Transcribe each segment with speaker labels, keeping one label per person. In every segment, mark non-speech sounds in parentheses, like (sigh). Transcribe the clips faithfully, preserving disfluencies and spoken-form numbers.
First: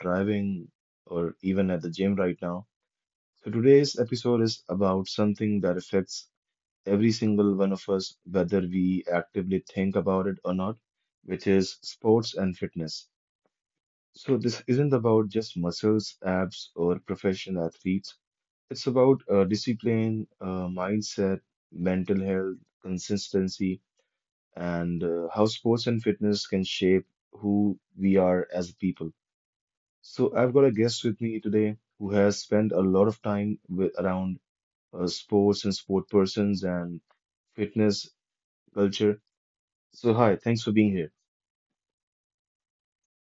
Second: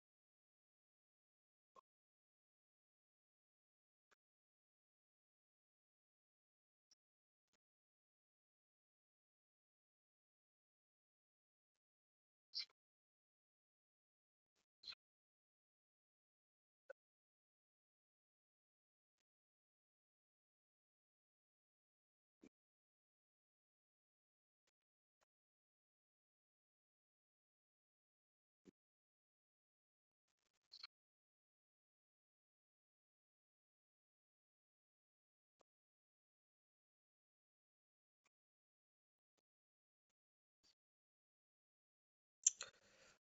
Speaker 1: driving, or even at the gym right now. So, today's episode is about something that affects every single one of us, whether we actively think about it or not, which is sports and fitness. So, this isn't about just muscles, abs, or professional athletes. It's about uh, discipline, uh, mindset, mental health, consistency and uh, how sports and fitness can shape who we are as people. So, I've got a guest with me today who has spent a lot of time with, around uh, sports and sport persons and fitness culture. So, hi, thanks for being here.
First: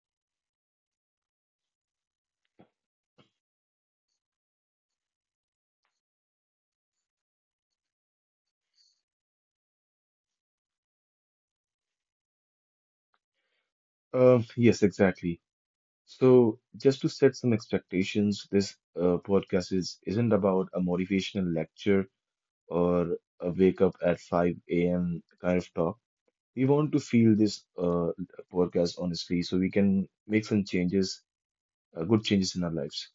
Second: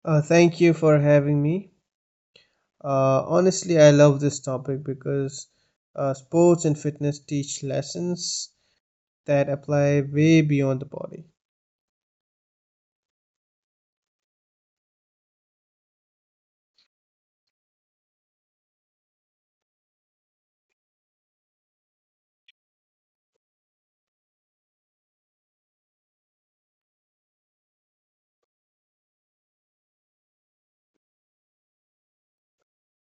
Speaker 2: Uh, thank you for having me. Uh, honestly, I love this topic because uh, sports and fitness teach lessons that apply way beyond the body.
Speaker 1: Um, yes, exactly. So, just to set some expectations, this uh, podcast is isn't about a motivational lecture or a wake up at five a m kind of talk. We want to feel this uh, podcast honestly so we can make some changes, uh, good changes in our lives.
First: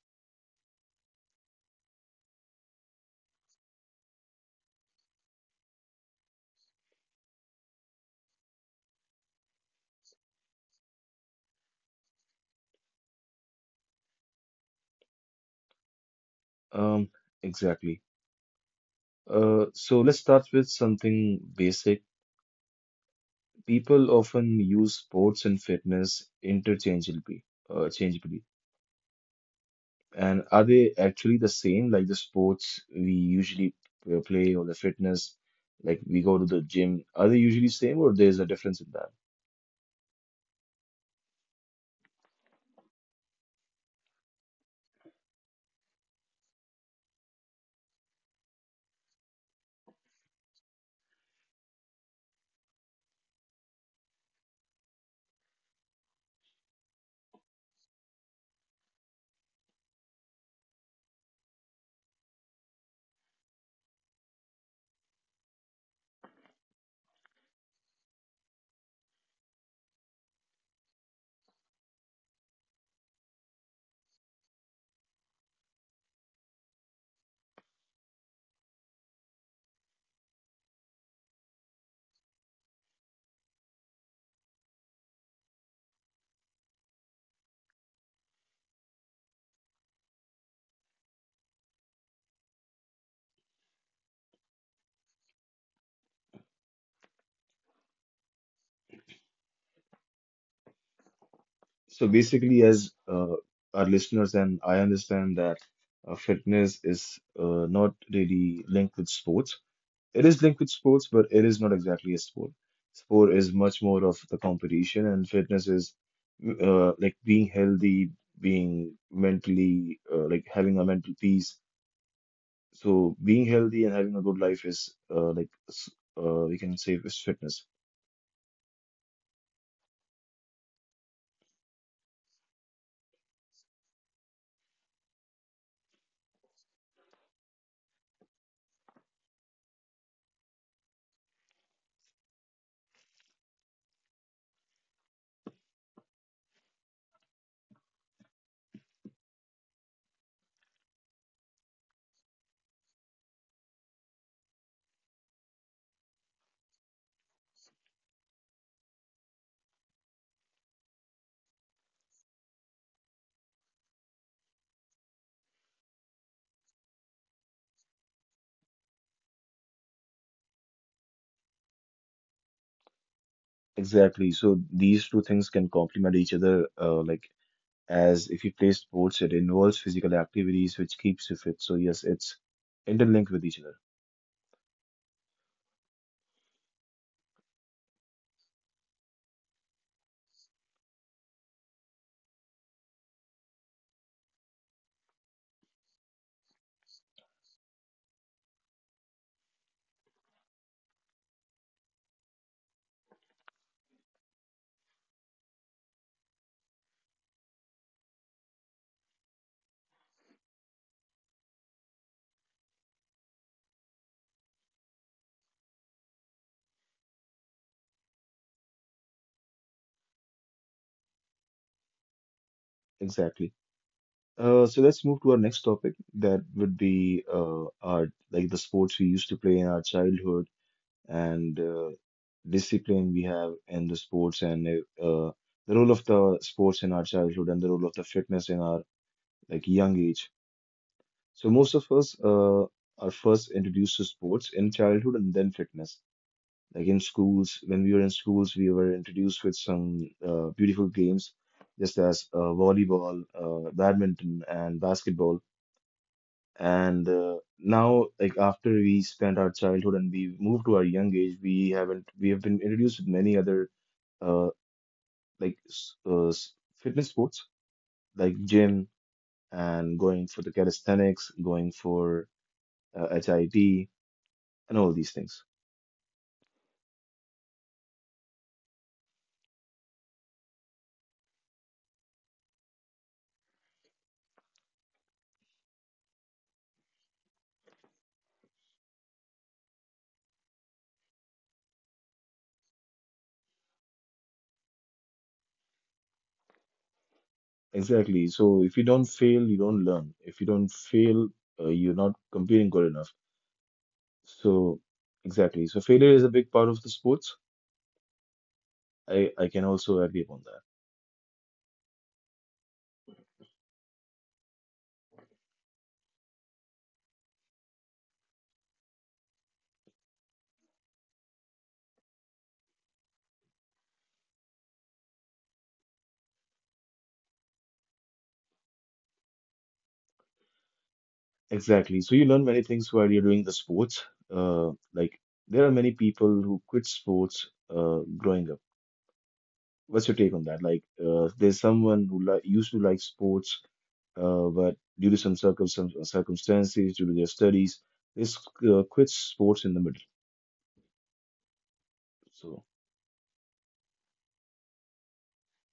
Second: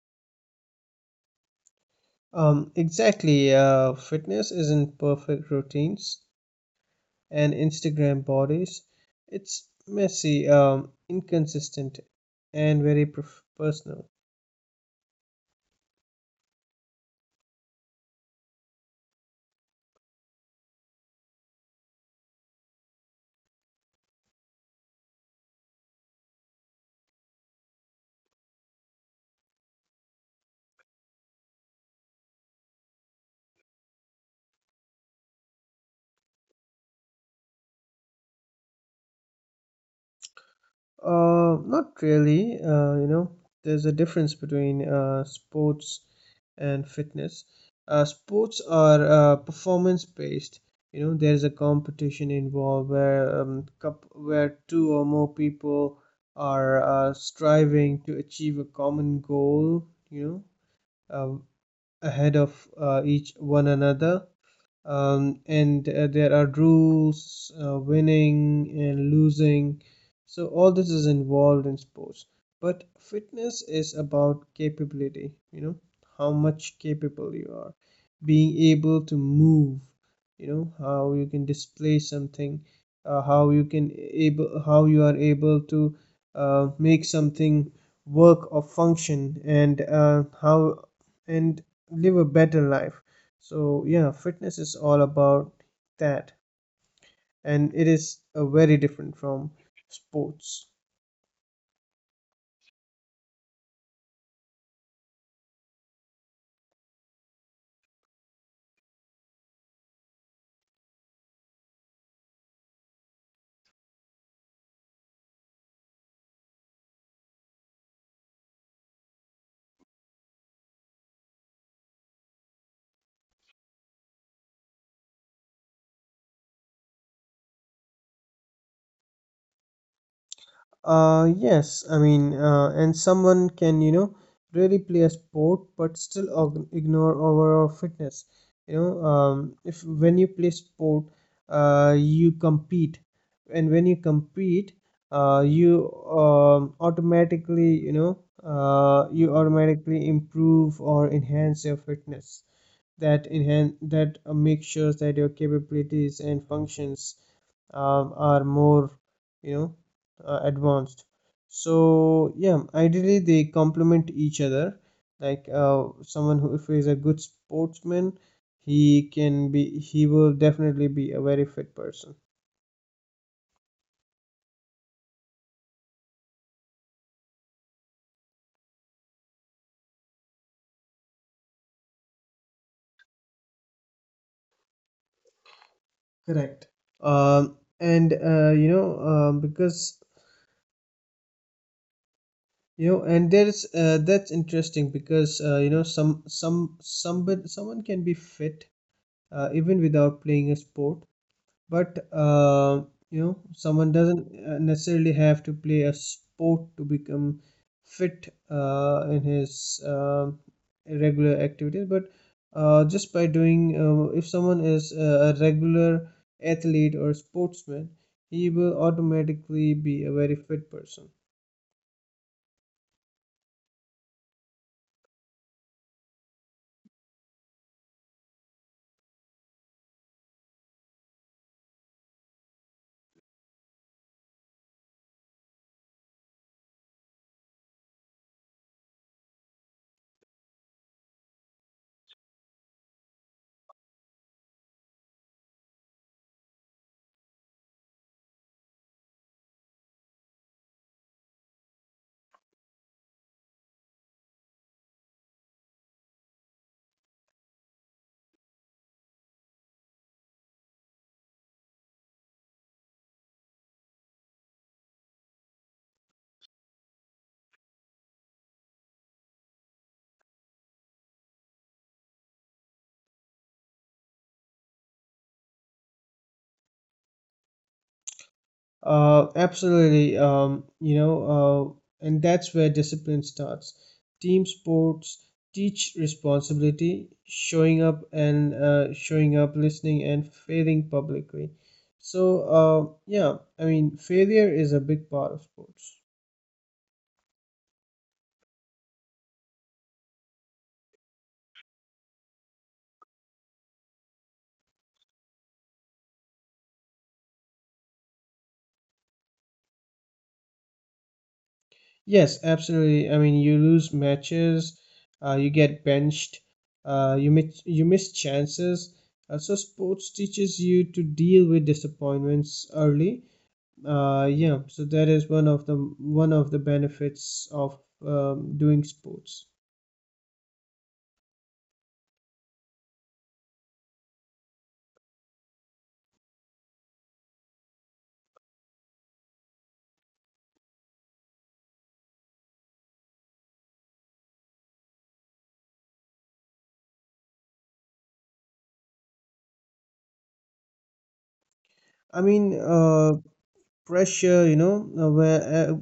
Speaker 2: Um, exactly. Uh, fitness isn't perfect routines and Instagram bodies. It's messy, um, inconsistent, and very perf- personal.
Speaker 1: um exactly. Uh, so let's start with something basic. People often use sports and fitness interchangeably, uh, changeably. And are they actually the same, like the sports we usually uh, play, or the fitness like we go to the gym? Are they usually same or there's a difference in that?
Speaker 2: Uh, not really. Uh, you know, there's a difference between uh, sports and fitness. Uh, sports are uh, performance based. You know, there's a competition involved where um, cup where two or more people are uh, striving to achieve a common goal, you know, uh, ahead of uh, each one another. Um, and uh, There are rules, uh, winning and losing. So all this is involved in sports. But fitness is about capability, you know, how much capable you are, being able to move, you know, how you can display something, uh, how you can able, how you are able to uh, make something work or function, and uh, how and live a better life. So yeah, fitness is all about that, and it is uh, very different from sports.
Speaker 1: So basically, as uh, our listeners and I understand that uh, fitness is uh, not really linked with sports. It is linked with sports, but it is not exactly a sport. Sport is much more of the competition, and fitness is mm, uh, like being healthy, being mentally uh, like having a mental peace. So being healthy and having a good life is uh, like s- uh, we can say is fitness.
Speaker 2: Uh, yes, I mean, uh, and someone can, you know, really play a sport but still og- ignore overall fitness. You know, um, if when you play sport, uh, you compete, and when you compete, uh, you um, automatically you know uh, you automatically improve or enhance your fitness, that enhance that uh, make sure that your capabilities and functions um, are more, you know, uh, advanced. So yeah, ideally they complement each other, like uh, someone who, if is a good sportsman, he can be he will definitely be a very fit person.
Speaker 1: Exactly. So these two things can complement each other, uh, like as if you play sports, it involves physical activities, which keeps you fit. So yes, it's interlinked with each other.
Speaker 2: Correct. Um and uh, you know um, because you know and there's uh, That's interesting because, uh, you know some some somebody, someone can be fit uh, even without playing a sport. But uh, you know, someone doesn't uh, necessarily have to play a sport to become fit uh, in his um regular activities. But uh, just by doing, uh, if someone is a a regular athlete or sportsman, he will automatically be a very fit person.
Speaker 1: Exactly. Uh, so let's move to our next topic. That would be uh, our, like, the sports we used to play in our childhood and uh, discipline we have in the sports and uh, the role of the sports in our childhood and the role of the fitness in our like young age. So most of us uh, are first introduced to sports in childhood and then fitness. Like in schools, when we were in schools, we were introduced with some uh, beautiful games, just as uh, volleyball, uh, badminton, and basketball and uh, now, like after we spent our childhood and we moved to our young age, we haven't we have been introduced with many other uh like s- uh, s- fitness sports like gym and going for the calisthenics, going for uh, hit and all these things.
Speaker 2: Uh, absolutely. Um, you know, uh, and that's where discipline starts. Team sports teach responsibility, showing up and uh, showing up, listening, and failing publicly. So, uh, yeah, I mean, failure is a big part of sports.
Speaker 1: Exactly. So if you don't fail, you don't learn. If you don't fail, uh, you're not competing good enough. So exactly. So failure is a big part of the sports. I I can also agree upon.
Speaker 2: Yes, absolutely. I mean, you lose matches, uh, you get benched, uh, you miss you miss chances. Uh, so sports teaches you to deal with disappointments early. Uh, yeah, so that is one of the one of the benefits of um, doing sports.
Speaker 1: Exactly. So you learn many things while you're doing the sports. Uh, like there are many people who quit sports uh, growing up. What's your take on that? Like uh, there's someone who li used to like sports, uh, but due to some circum some circumstances, due to their studies, they s- uh, quit sports in the middle.
Speaker 2: I mean,
Speaker 1: So
Speaker 2: uh, pressure, you know, uh, where uh,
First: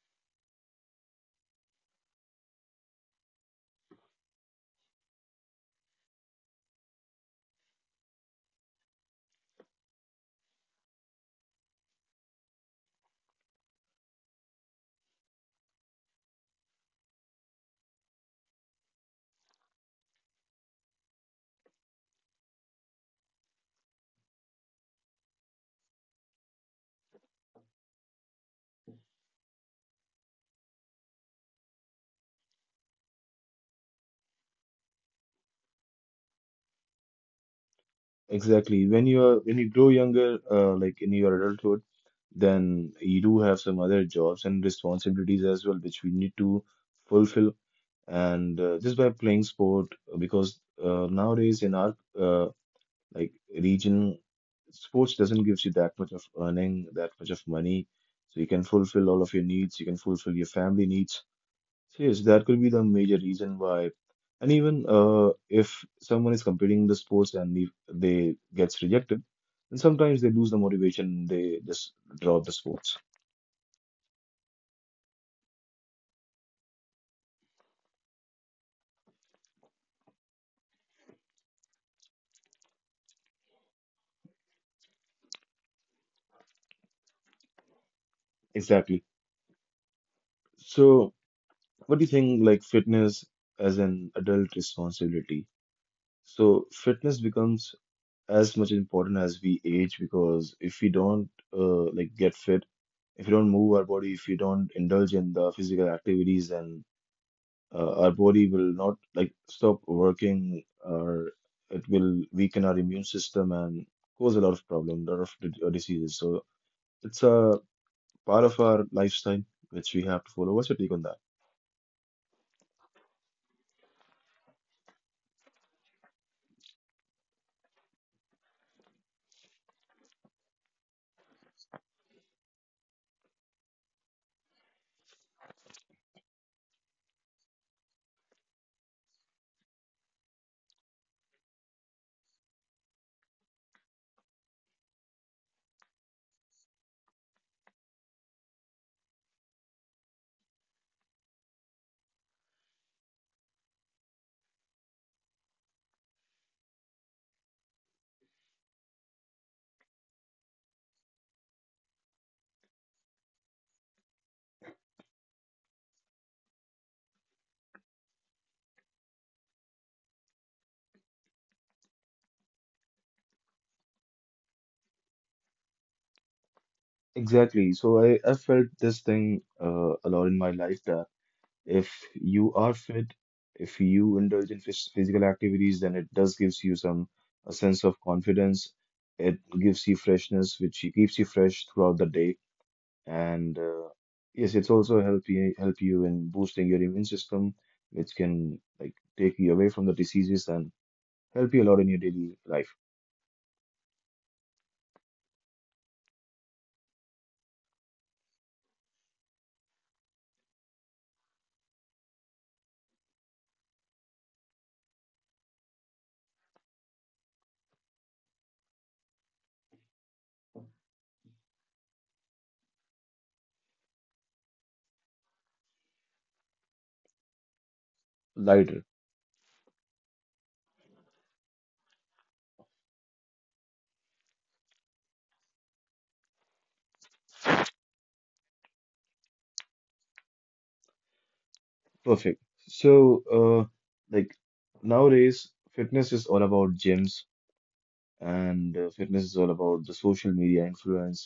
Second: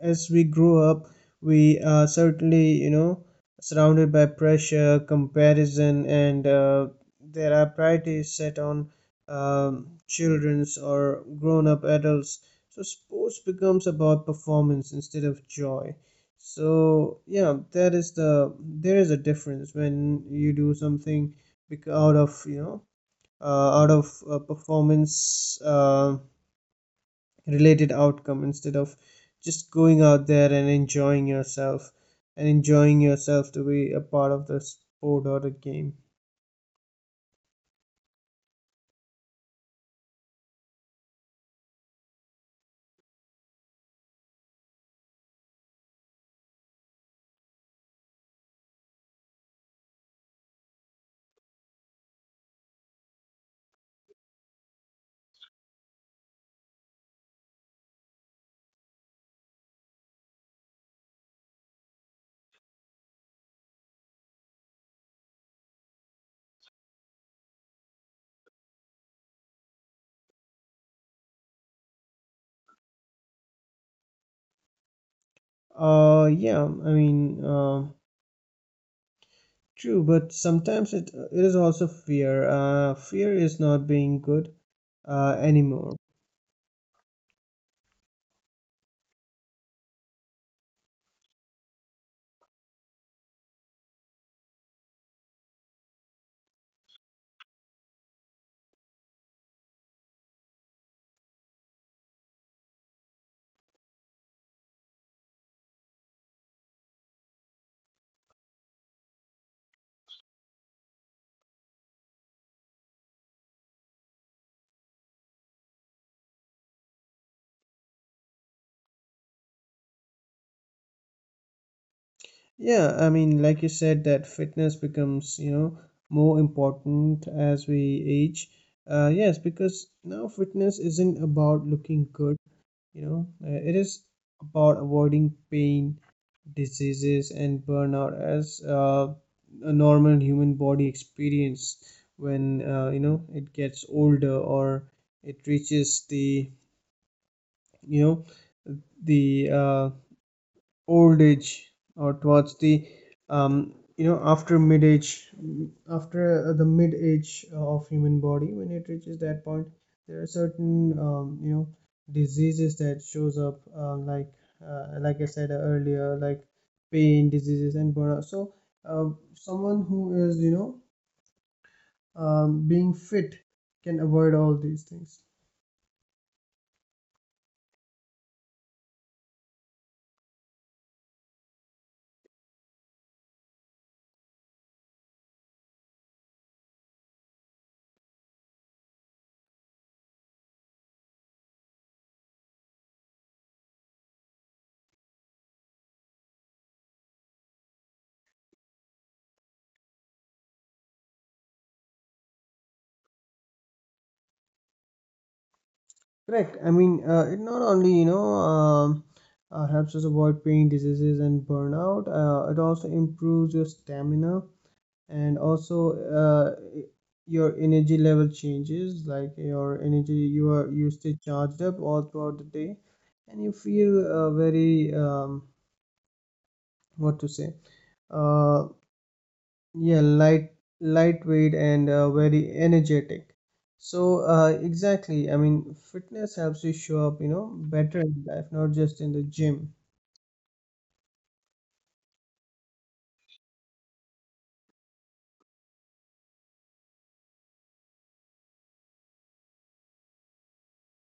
Speaker 2: as we grow up, we are certainly, you know, surrounded by pressure, comparison, and uh, there are priorities set on um, children's or grown-up adults. So sports becomes about performance instead of joy. So yeah, that is the there is a difference when you do something bec- out of, you know, uh, out of uh, performance uh, related outcome instead of just going out there and enjoying yourself and enjoying yourself to be a part of the sport or the game.
Speaker 1: exactly, when you're when you grow younger, uh, like in your adulthood, then you do have some other jobs and responsibilities as well, which we need to fulfill. And uh, just by playing sport, uh, because uh, nowadays in our uh, like region, sports doesn't give you that much of earning, that much of money, so you can fulfill all of your needs, you can fulfill your family needs. So yes, that could be the major reason why. And even uh, if someone is competing in the sports and if they gets rejected, then sometimes they lose the motivation, they just drop the sports.
Speaker 2: Uh, yeah, I mean, uh, true, but sometimes it, it is also fear. Uh, fear is not being good uh, anymore.
Speaker 1: Exactly. So what do you think, like fitness as an adult responsibility? So fitness becomes as much important as we age, because if we don't uh, like get fit, if we don't move our body, if we don't indulge in the physical activities, then uh, our body will not like stop working or it will weaken our immune system and cause a lot of problem, lot of d- uh, diseases. So it's a part of our lifestyle which we have to follow. What's your take on that?
Speaker 2: Yeah, I mean, like you said, that fitness becomes, you know, more important as we age. Uh, yes, because now fitness isn't about looking good, you know. Uh, it is about avoiding pain, diseases, and burnout, as uh, a normal human body experience when uh, you know, it gets older, or it reaches the, you know, the uh, old age, or towards the um, you know, after mid age, after uh, the mid age of human body. When it reaches that point, there are certain, um, you know, diseases that shows up, uh, like uh, like I said earlier, like pain, diseases, and burnout. So uh, someone who is, you know, um, being fit can avoid all these things.
Speaker 1: Exactly. So I, I felt this thing uh, a lot in my life that if you are fit, if you indulge in phys- physical activities, then it does gives you some a sense of confidence. It gives you freshness, which you- keeps you fresh throughout the day. And uh, yes, it's also help you help you in boosting your immune system, which can like take you away from the diseases and help you a lot in your daily life.
Speaker 2: Correct. I mean, uh, it not only, you know, um, uh, helps us avoid pain, diseases, and burnout, uh, it also improves your stamina, and also uh, your energy level changes. Like your energy, you are you stay charged up all throughout the day, and you feel uh, very um, what to say, uh,
Speaker 1: Lighter,
Speaker 2: yeah, light, lightweight and uh, very energetic. So, uh, exactly. I mean, fitness helps you show up, you know, better in life, not just in the gym.
Speaker 1: perfect. So, uh, like nowadays, fitness is all about gyms and uh, fitness is all about the social media influence.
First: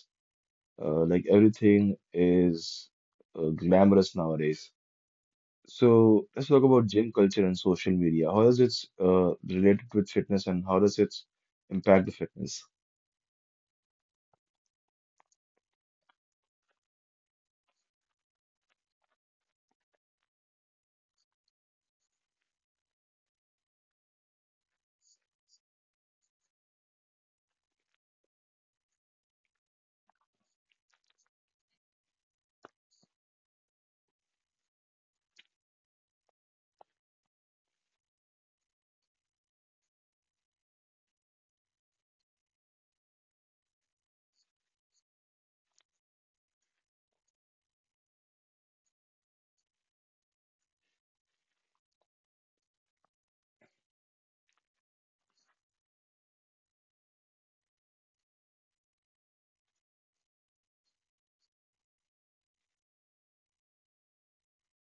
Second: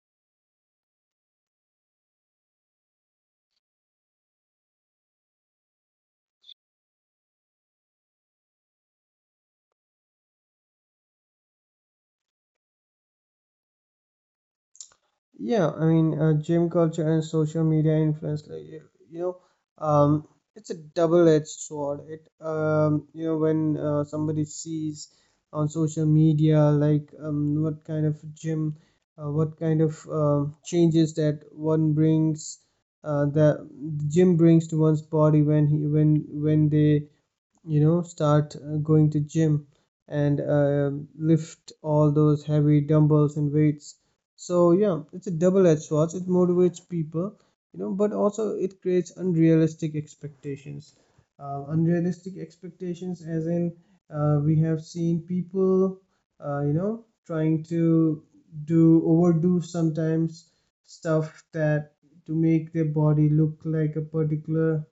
Speaker 1: Uh, like everything is uh, glamorous nowadays. So let's talk about gym culture and social media. How does it uh, related with fitness and how does it impact the fitness?
Speaker 2: Yeah, I mean, uh, gym culture and social media influence, like, y- you know, um, it's a double-edged sword. It, um, you know, when uh, somebody sees on social media, like, um, what kind of gym, uh, what kind of um changes that one brings, uh, the the gym brings to one's body when he when when they, you know, start uh, going to gym, and uh, lift all those heavy dumbbells and weights. So yeah, it's a double-edged sword. It motivates people, you know, but also it creates unrealistic expectations. Uh, unrealistic expectations as in, uh, we have seen people uh, you know, trying to do overdo sometimes stuff that to make their body look like a particular,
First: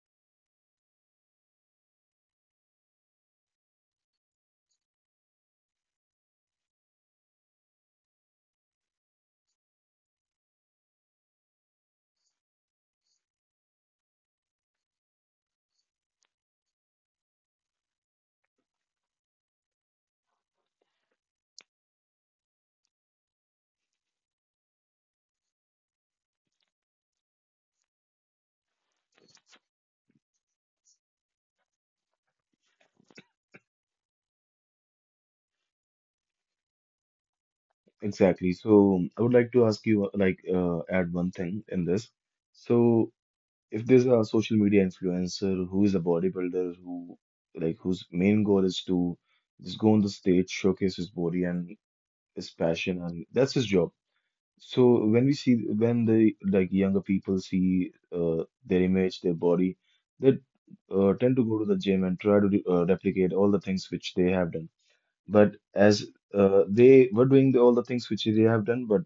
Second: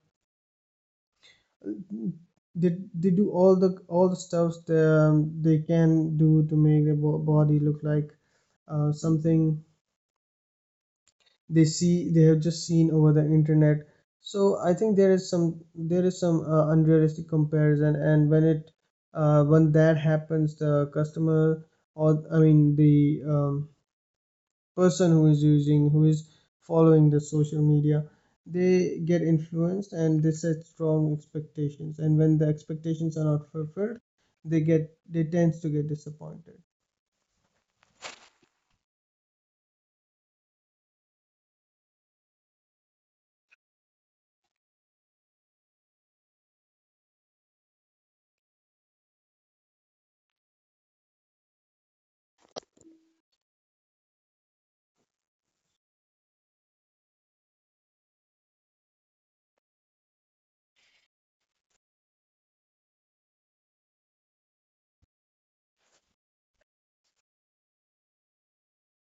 Speaker 2: they they do all the all the stuffs that, um, they can do to make their bo- body look like uh, something they see they have just seen over the internet. So I think there is some, there is some uh, unrealistic comparison, and when it uh, when that happens, the customer, or I mean the, um, person who is using, who is following the social media, they get influenced, and they set strong expectations, and when the expectations are not fulfilled, they get they tends to get disappointed.
Speaker 1: Exactly. So I would like to ask you, uh, like, uh, add one thing in this. So if there's a social media influencer who is a bodybuilder who, like, whose main goal is to just go on the stage, showcase his body and his passion, and that's his job. So when we see, when the like younger people see uh, their image, their body, they uh, tend to go to the gym and try to re- uh, replicate all the things which they have done. But as uh, they were doing the, all the things which they have done, but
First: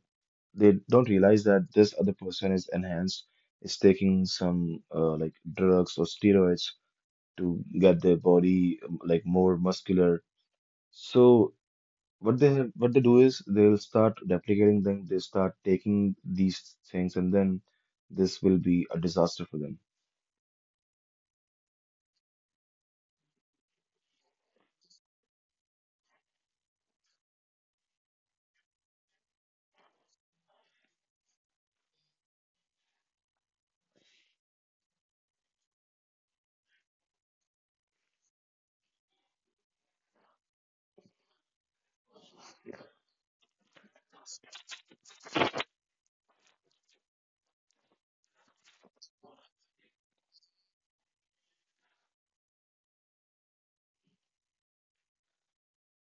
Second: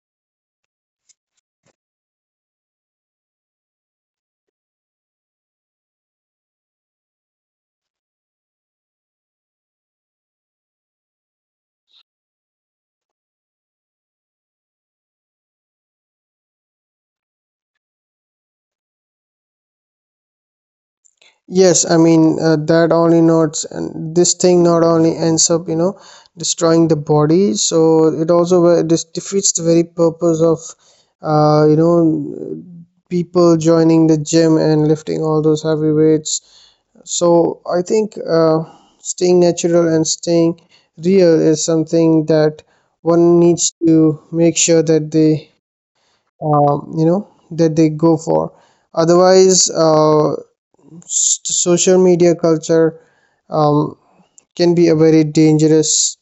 Speaker 1: they don't realize that this other person is enhanced, is taking some uh, like drugs or steroids to get their body um, like more muscular. So what they have, what they do is they'll start replicating them. They start taking these things, and then this will be a disaster for them.
Speaker 2: Yes, I mean, uh, that only not, and this thing not only ends up, you know, destroying the body. So it also ve- this defeats the very purpose of, uh, you know, people joining the gym and lifting all those heavy weights. So I think uh, staying natural and staying real is something that one needs to make sure that they, um, you know, that they go for. Otherwise, uh, s- social media culture, um, can be a very dangerous,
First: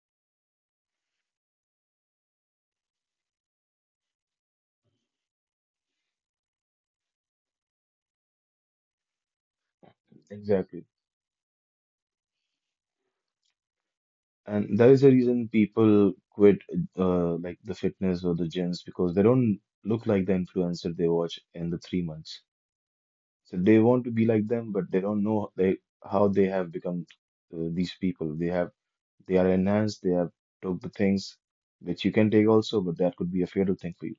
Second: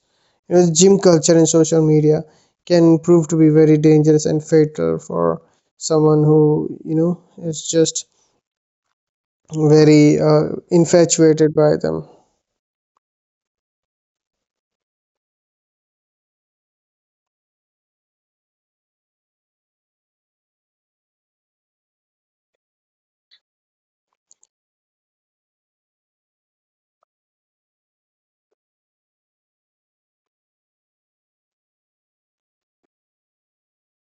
Speaker 2: you know, gym culture and social media can prove to be very dangerous and fatal for someone who, you know, is just very uh,
Speaker 1: Exactly.
Speaker 2: infatuated by them.
Speaker 1: And that is the reason people quit, uh, like the fitness or the gyms, because they don't look like the influencer they watch in the three months. So they want to be like them, but they don't know they how they have become uh, these people. They have they are enhanced. They have took the things which you can take also, but that could be a fatal thing for you.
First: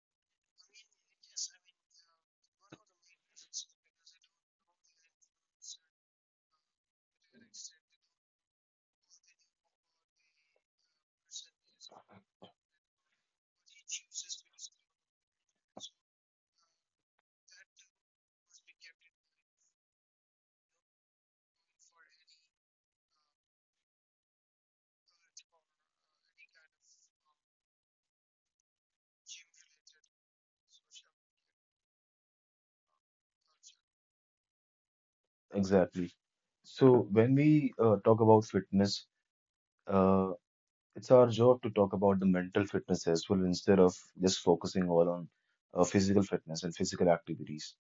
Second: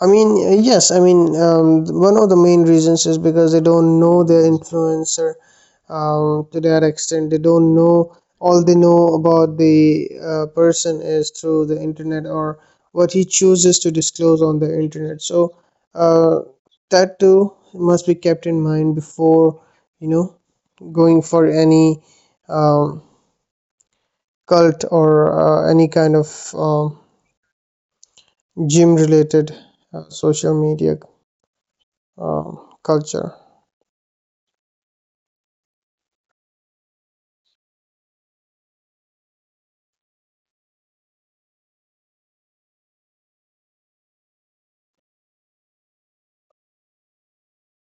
Speaker 2: I mean, uh, yes, I mean, um, one of the main reasons is because they don't know their influencer um, to that extent. They don't know, all they know about the uh, person is through the internet, or what he chooses to disclose on the internet. So, uh, that too must be kept in mind before, you know, going for any um, cult, or uh, any kind of um, gym related uh, social media um, culture.
Speaker 1: Exactly. So when we uh, talk about fitness, uh, it's our job to talk about the mental fitness as well, instead of just focusing all on uh, physical fitness and physical activities.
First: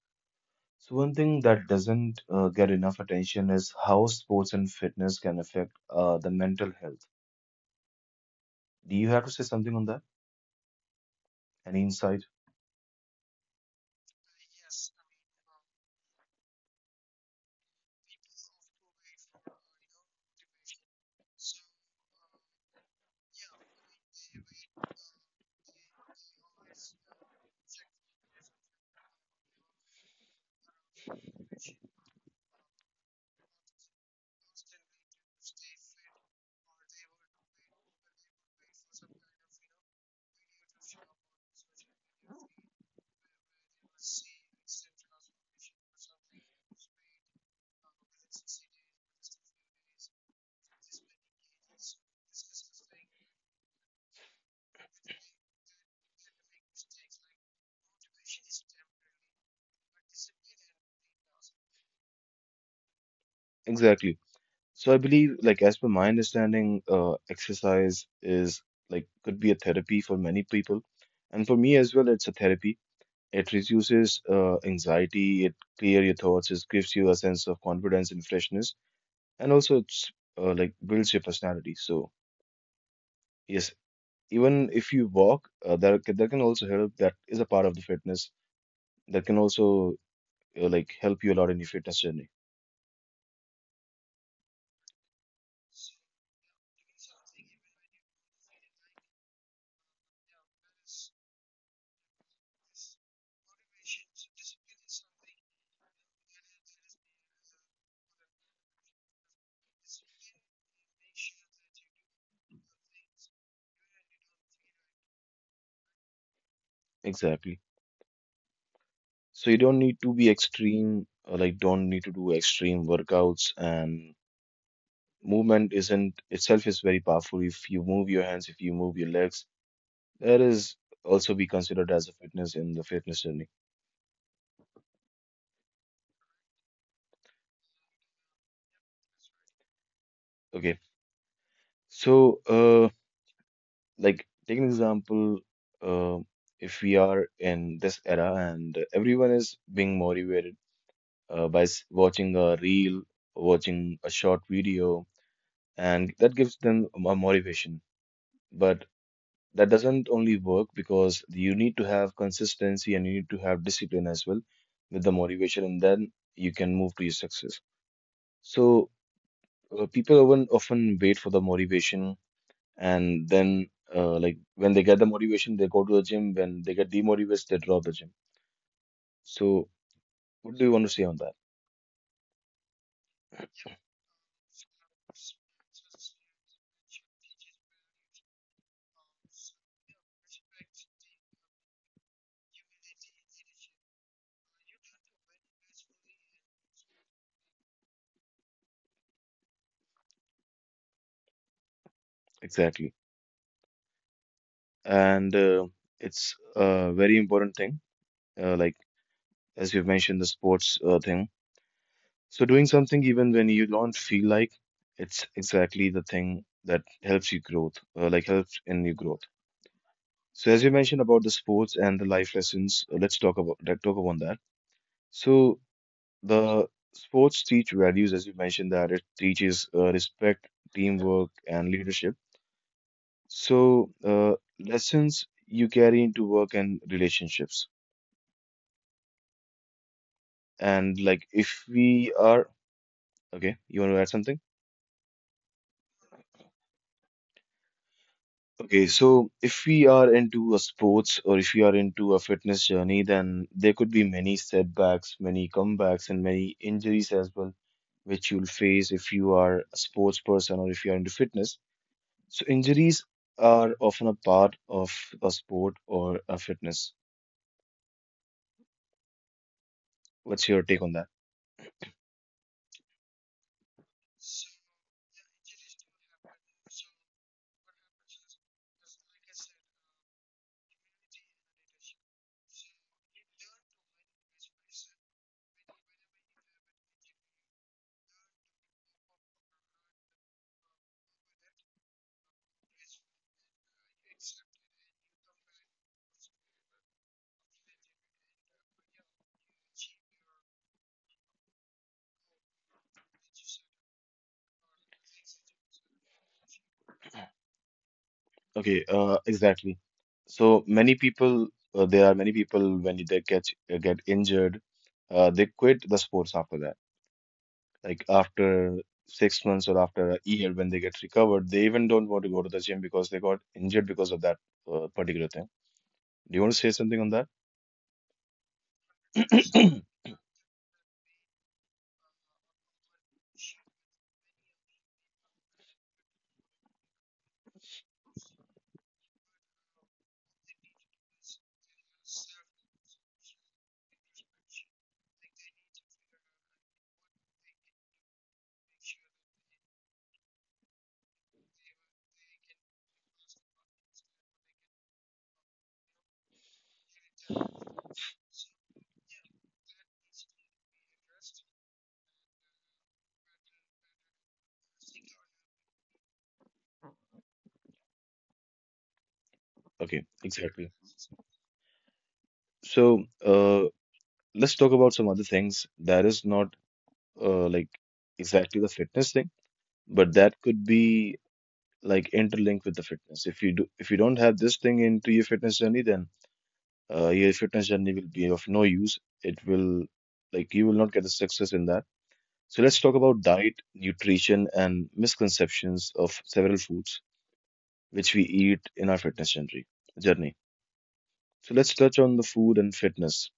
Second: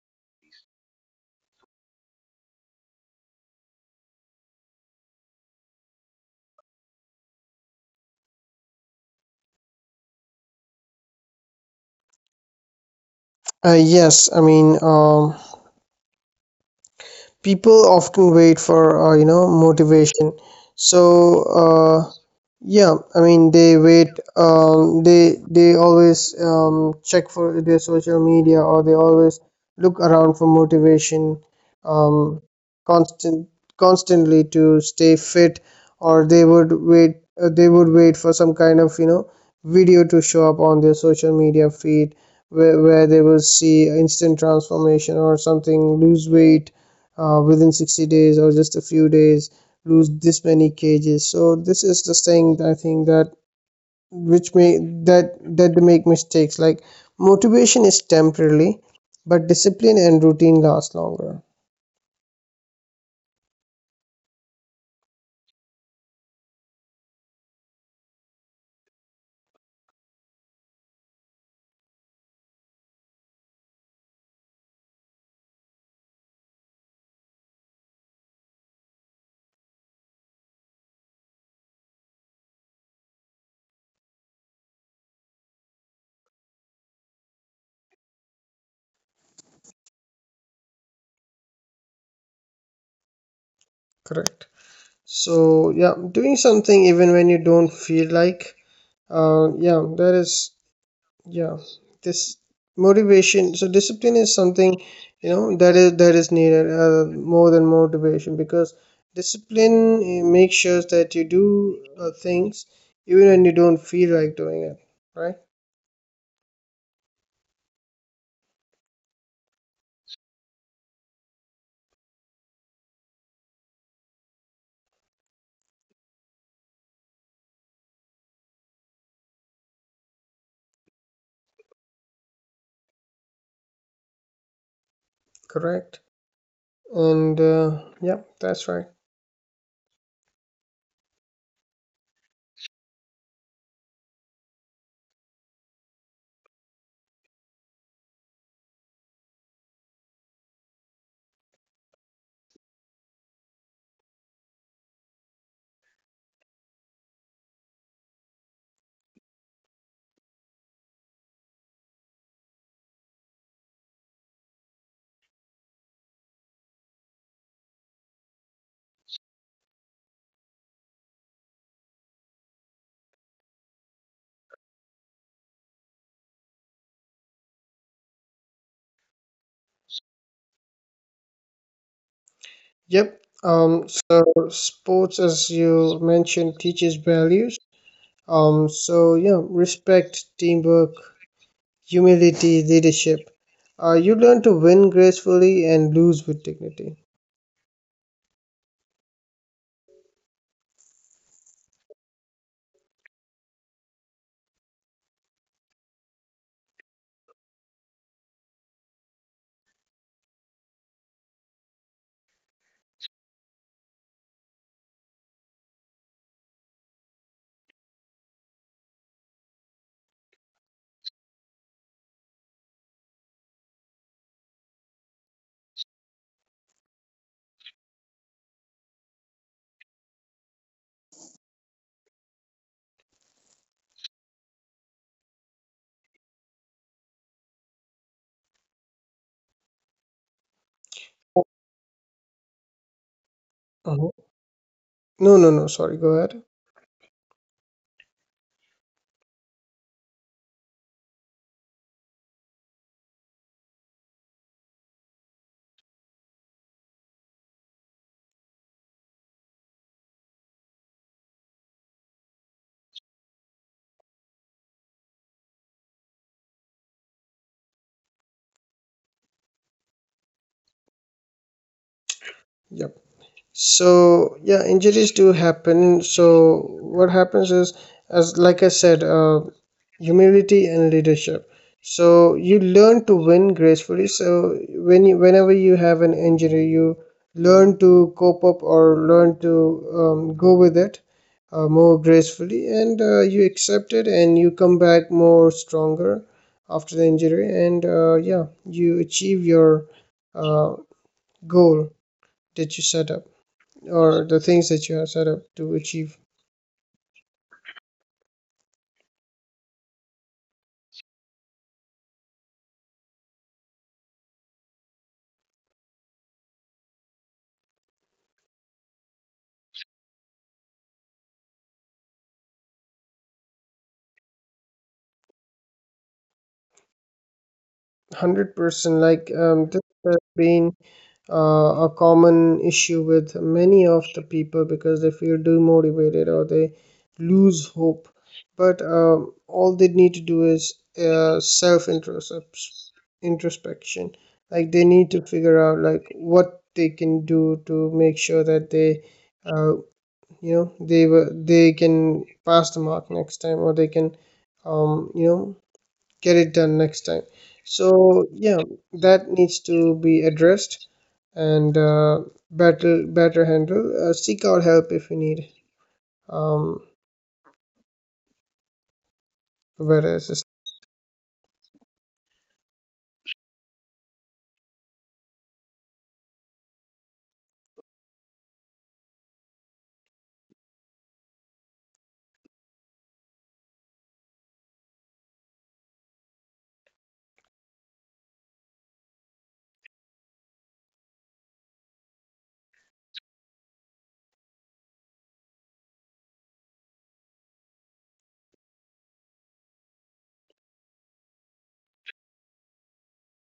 Speaker 1: So one thing that doesn't uh, get enough attention is how sports and fitness can affect uh, the mental health. Do you have to say something on that? Any insight?
Speaker 2: Uh, yes, I mean, um, people often wait for, uh, you know, motivation. So uh, yeah, I mean, they wait. Um, they they always um, check for their social media, or they always look around for motivation, um, constant constantly to stay fit, or they would wait. Uh, they would wait for some kind of, you know, video to show up on their social media feed, where where they will see instant transformation or something, lose weight uh, within sixty days, or just a few days, lose this many cages. So this is the thing that I think that, which may that that they make mistakes. Like, motivation is temporarily, but discipline and routine last longer.
Speaker 1: Exactly. So I believe, like as per my understanding, uh, exercise is like could be a therapy for many people, and for me as well, it's a therapy. It reduces uh, anxiety, it clears your thoughts, it gives you a sense of confidence and freshness, and also it's uh, like builds your personality. So yes, even if you walk, uh, that c- that can also help. That is a part of the fitness that can also uh, like help you a lot in your fitness journey.
Speaker 2: Correct. So yeah, doing something even when you don't feel like, uh yeah that is yeah, this motivation. So discipline is something, you know, that is that is needed uh, more than motivation, because discipline, eh, makes sure that you do uh, things even when you don't feel like doing it. Right?
Speaker 1: Exactly. So you don't need to be extreme, uh, like don't need to do extreme workouts, and movement isn't itself is very powerful. If you move your hands, if you move your legs, that is also be considered as a fitness in the fitness journey.
Speaker 2: Correct. And uh, yep, that's right.
Speaker 1: Okay, so uh, like take an example, uh, if we are in this era and everyone is being motivated uh, by s- watching a reel, watching a short video, and that gives them a motivation. But that doesn't only work, because you need to have consistency and you need to have discipline as well with the motivation, and then you can move to your success. So uh, people often often wait for the motivation, and then uh, like when they get the motivation they go to the gym, when they get demotivated they drop the gym. So what do you want to say on that?
Speaker 2: Yep. Um. So sports, as you mentioned, teaches values. Um. So yeah, respect, teamwork, humility, leadership. Uh, you learn to win gracefully and lose with dignity.
Speaker 1: Exactly. And uh, it's a very important thing, uh, like as you've mentioned the sports uh, thing, so doing something even when you don't feel like, it's exactly the thing that helps you growth, uh, like helps in your growth. So as you mentioned about the sports and the life lessons, uh, let's talk about let talk about that. So the sports teach values, as you mentioned, that it teaches uh, respect, teamwork, and leadership. So, uh, lessons you carry into work and relationships. And like, if we are, okay, you want to add
Speaker 2: Uh-huh.
Speaker 1: something?
Speaker 2: No, no, no. Sorry. Go ahead.
Speaker 1: Okay, so if we are into a sports or if you are into a fitness journey, then there could be many setbacks, many comebacks, and many injuries as well, which you'll face if you are a sports person or if you are into fitness. So injuries are often a part of a sport or a fitness. What's your take on that?
Speaker 2: Yep. So yeah, injuries do happen. So what happens is, as like I said, uh, humility and leadership. So you learn to win gracefully. So when you, whenever you have an injury, you learn to cope up or learn to um, go with it uh, more gracefully, and uh, you accept it, and you come back more stronger after the injury, and uh, yeah, you achieve your uh, goal that you set up or the things that you are set up to achieve.
Speaker 1: Okay, uh, exactly. So many people, uh, there are many people when they catch uh, get injured, uh, they quit the sports after that. Like after six months or after a year, when they get recovered, they even don't want to go to the gym because they got injured because of that uh, particular thing. Do you want to say something on that?
Speaker 2: one hundred percent like um, this has been uh, a common issue with many of the people because they feel demotivated or they lose hope, but um, all they need to do is uh, self introspection. Like, they need to figure out like what they can do to make sure that they uh, you know they were they can pass the mark next time, or they can um, you know get it done next time. So yeah, that needs to be addressed, and uh, better better handle, uh, seek out help if you need um
Speaker 1: Okay,
Speaker 2: better assist.
Speaker 1: exactly. So uh, let's talk about some other things that is not uh, like exactly the fitness thing, but that could be like interlinked with the fitness. If you do, if you don't have this thing into your fitness journey, then uh, your fitness journey will be of no use. It will like you will not get the success in that. So let's talk about diet, nutrition, and misconceptions of several foods which we eat in our fitness journey. Journey. So let's touch on the food and fitness.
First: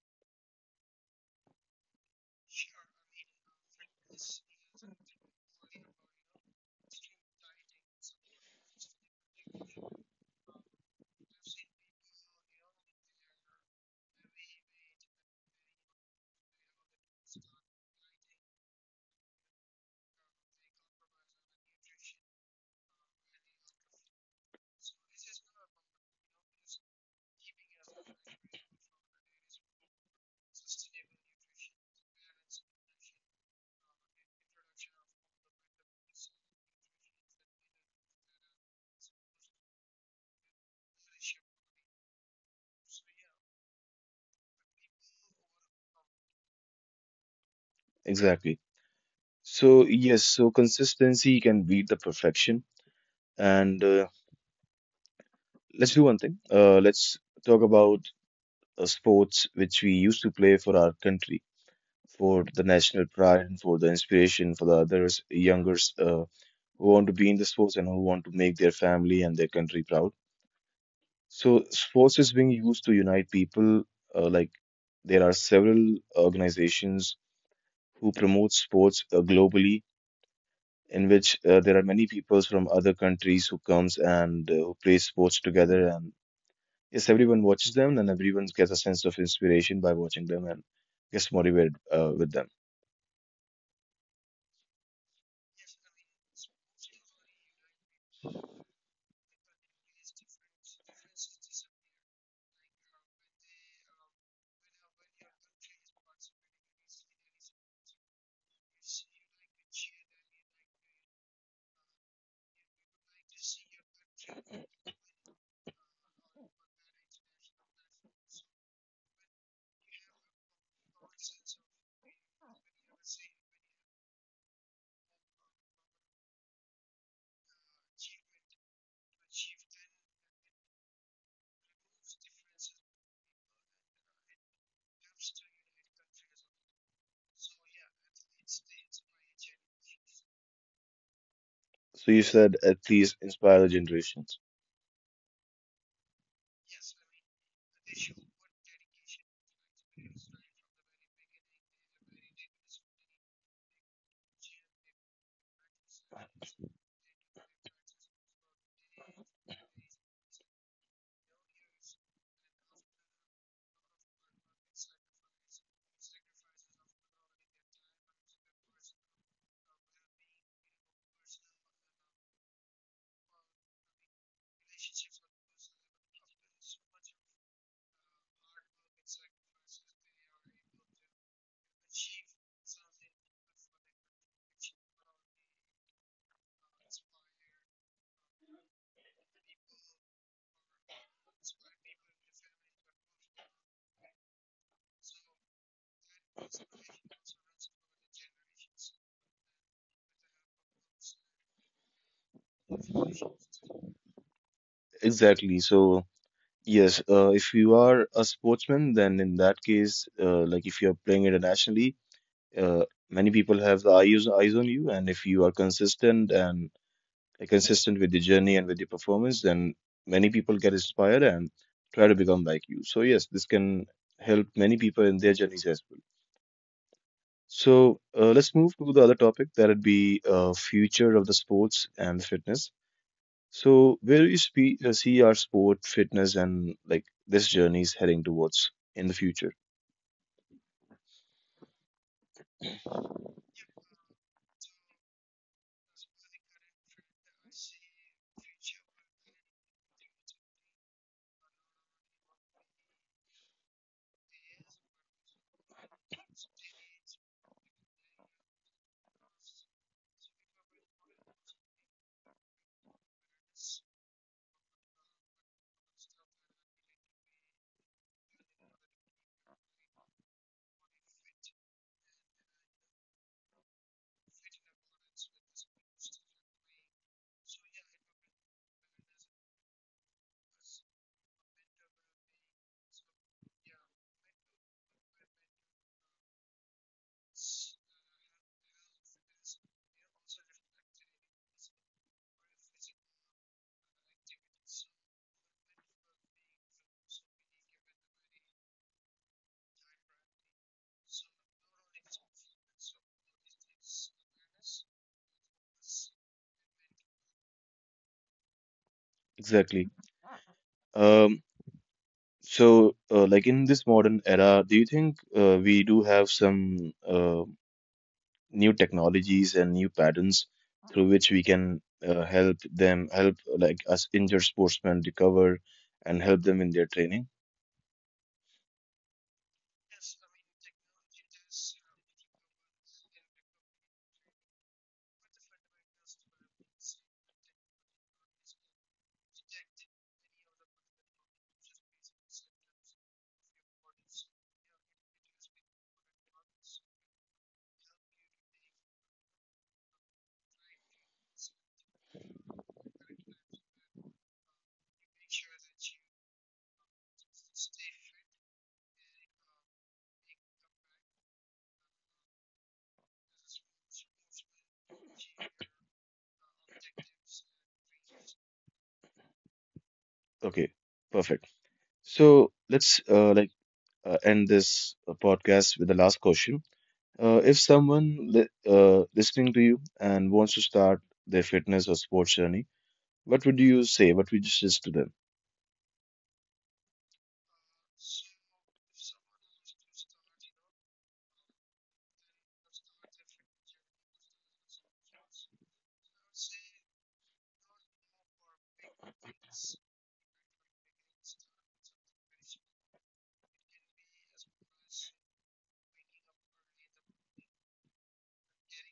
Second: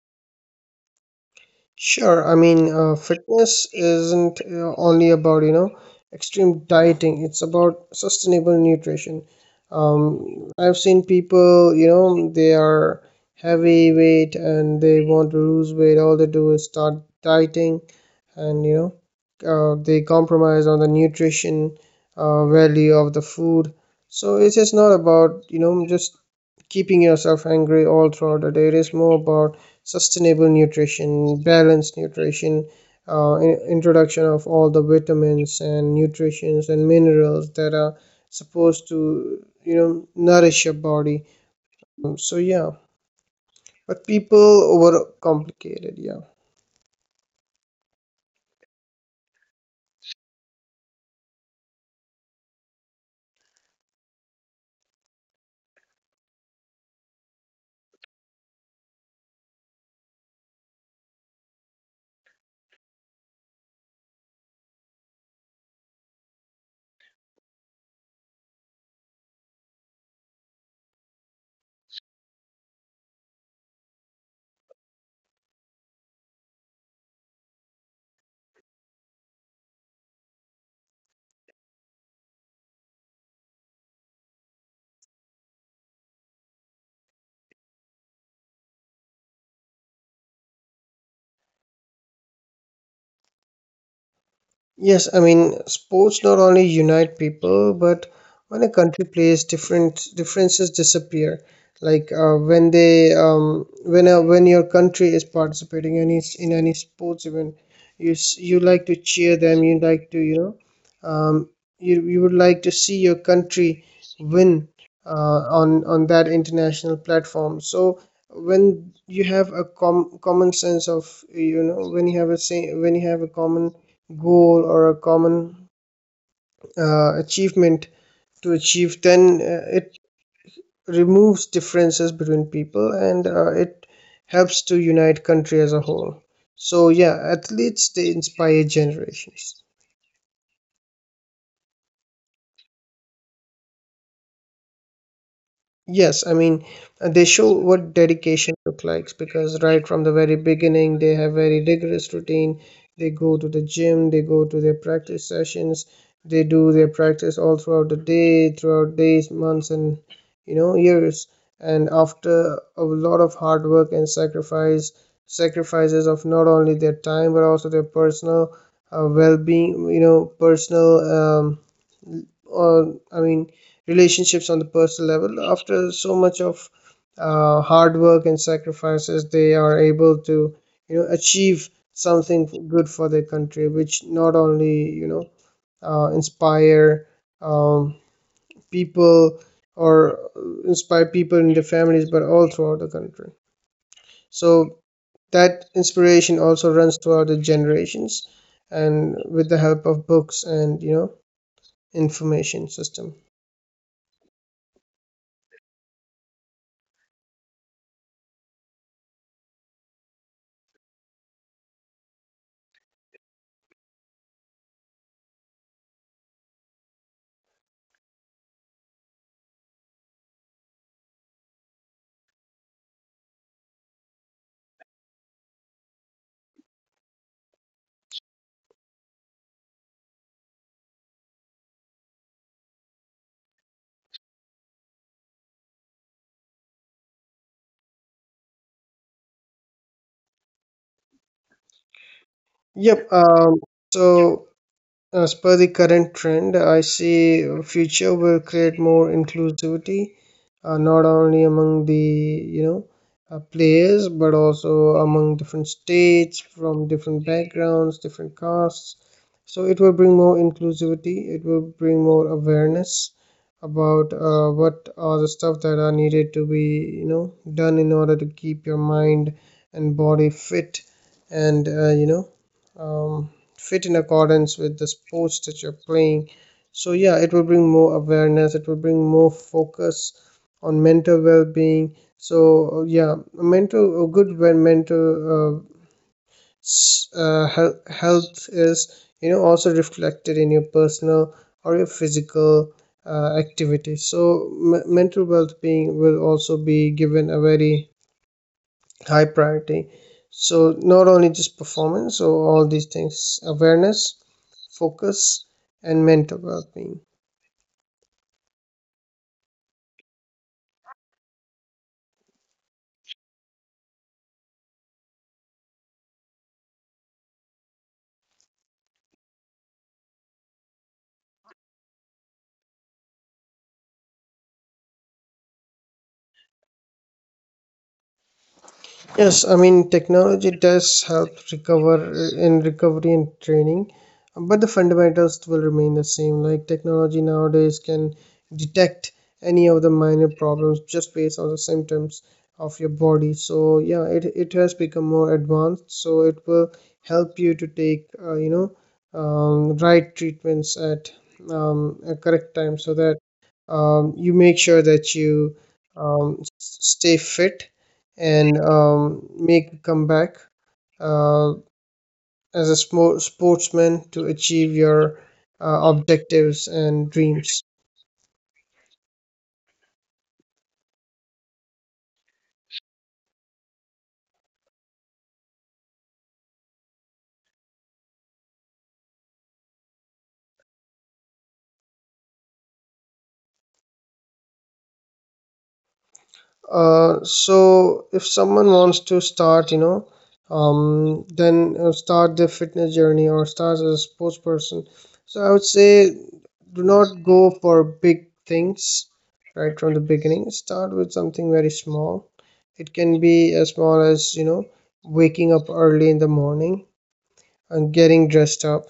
Speaker 2: Sure, I mean, uh, fitness isn't uh, only about, you know, extreme dieting. It's about sustainable nutrition. um I've seen people, you know, they are heavy weight and they want to lose weight. All they do is start dieting, and, you know, uh, they compromise on the nutrition uh, value of the food. So it's just not about, you know, just keeping yourself hungry all throughout the day. It is more about sustainable nutrition, balanced nutrition, uh, in- introduction of all the vitamins and nutritions and minerals that are supposed to, you know, nourish your body. So yeah, but people overcomplicate it, yeah.
Speaker 1: Exactly. So yes, so consistency can beat the perfection, and uh, let's do one thing. Uh, let's talk about uh, sports which we used to play for our country, for the national pride, and for the inspiration for the others, youngers uh, who want to be in the sports and who want to make their family and their country proud. So, sports is being used to unite people. Uh, like there are several organizations who promote sports uh, globally, in which uh, there are many peoples from other countries who comes and uh, who play sports together, and yes everyone watches them and everyone gets a sense of inspiration by watching them and gets motivated uh, with them.
Speaker 2: Yes, I mean, sports not only unite people, but when a country plays, different differences disappear. Like uh, when they, um, when a, when your country is participating in any in any sports event, you s- you like to cheer them. You like to, you know, um, you you would like to see your country win uh, on on that international platform. So when you have a com- common sense of, you know, when you have a say, when you have a common goal or a common uh, achievement to achieve, then uh, it removes differences between people, and uh, it helps to unite country as a whole. So yeah, athletes, they inspire generations.
Speaker 1: So you said athletes inspire the generations.
Speaker 2: Yes, I mean, uh, they show what dedication look like, because right from the very beginning, they have very rigorous routine. They go to the gym, they go to their practice sessions, they do their practice all throughout the day, throughout days, months, and, you know, years. And after a lot of hard work and sacrifice, sacrifices of not only their time but also their personal uh, well-being, you know, personal um, or I mean relationships on the personal level. After so much of uh, hard work and sacrifices, they are able to, you know, achieve something good for their country, which not only, you know, uh, inspire um, people or uh, inspire people in their families, but all throughout the country. So that inspiration also runs throughout the generations, and with the help of books and, you know, information system.
Speaker 1: Exactly. So yes, uh, if you are a sportsman, then in that case, uh, like if you're playing internationally, uh, many people have the eyes, eyes on you, and if you are consistent and uh, consistent with the journey and with your performance, then many people get inspired and try to become like you. So yes, this can help many people in their journeys as well. So uh, let's move to the other topic, that'd be uh, future of the sports and fitness. So where do you spe- uh, see our sport, fitness, and like this journey is heading towards in the future?
Speaker 2: Yep. Um, Yep. So as per the current trend, I see a future will create more inclusivity, uh, not only among the, you know, uh, players, but also among different states from different backgrounds, different castes. So it will bring more inclusivity. It will bring more awareness about uh, what are the stuff that are needed to be, you know, done in order to keep your mind and body fit, and uh, you know um, fit in accordance with the sports that you're playing. So, yeah, it will bring more awareness, it will bring more focus on mental well being. So, yeah, mental, a good when mental uh, s- uh, health, health is, you know, also reflected in your personal or your physical uh, activities. So, m- mental well being will also be given a very high priority. So not only just performance, so all these things: awareness, focus, and mental well-being.
Speaker 1: Exactly. Um, so uh, like in this modern era, do you think uh, we do have some uh, new technologies and new patterns through which we can uh, help them, help like us injured sportsmen recover and help them in their training?
Speaker 2: Yes, I mean, technology does help recover in recovery and training, but the fundamentals will remain the same. Like, technology nowadays can detect any of the minor problems just based on the symptoms of your body. So, yeah, it, it has become more advanced, so it will help you to take, uh, you know, um, right treatments at um, a correct time, so that um, you make sure that you um, s- stay fit and um, make a comeback uh, as a smo- sportsman to achieve your uh, objectives and dreams.
Speaker 1: Okay, perfect. So let's uh, like uh, end this uh, podcast with the last question. Uh, if someone li uh, listening to you and wants to start their fitness or sports journey, what would you say? What would you suggest to them?
Speaker 2: Uh, so if someone wants to start, you know, um, then uh, start their fitness journey or start as a sports person. So I would say, do not go for big things right from the beginning. Start with something very small. It can be as small as, you know, waking up early in the morning, uh, getting dressed up,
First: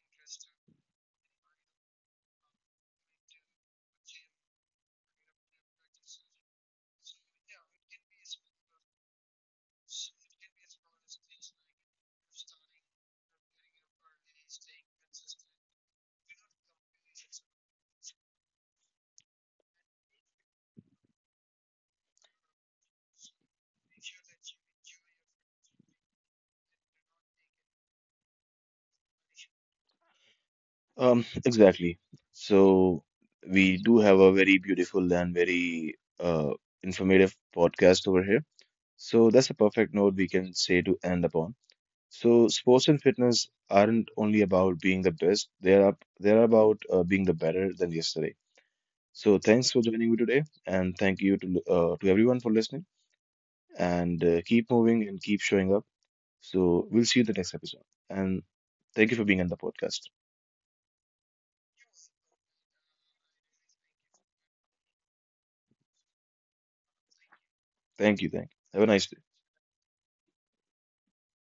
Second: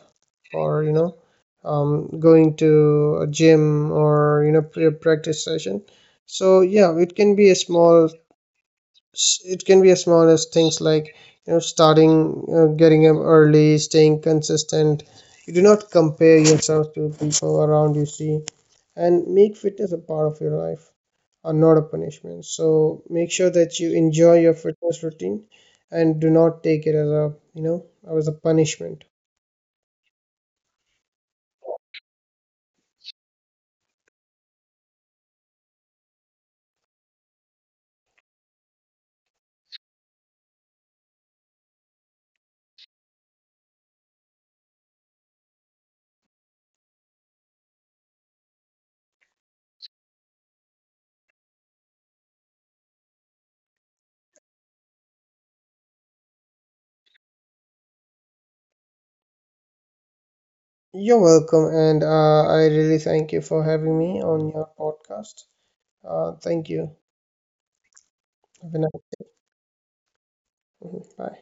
Speaker 2: or, you know, um, going to a gym, or, you know, pre- practice session. So yeah, it can be a small, it can be as small as things like, you know, starting uh, getting up early, staying consistent. You do not compare yourself to people around you, see, and make fitness a part of your life, are not a punishment. So make sure that you enjoy your fitness routine and do not take it as a, you know, as a punishment.
Speaker 1: Um, (laughs) exactly. So we do have a very beautiful and very uh, informative podcast over here. So that's a perfect note we can say to end upon. So sports and fitness aren't only about being the best; they are they are about uh, being the better than yesterday. So thanks for joining me today, and thank you to uh, to everyone for listening. And uh, keep moving and keep showing up. So we'll see you in the next episode. And thank you for being on the podcast.
Speaker 2: You're welcome, and uh, I really thank you for having me on your podcast. Uh, thank you.
Speaker 1: Thank you. Thank you.
Speaker 2: Have a
Speaker 1: Have a nice
Speaker 2: nice-
Speaker 1: day.
Speaker 2: Bye.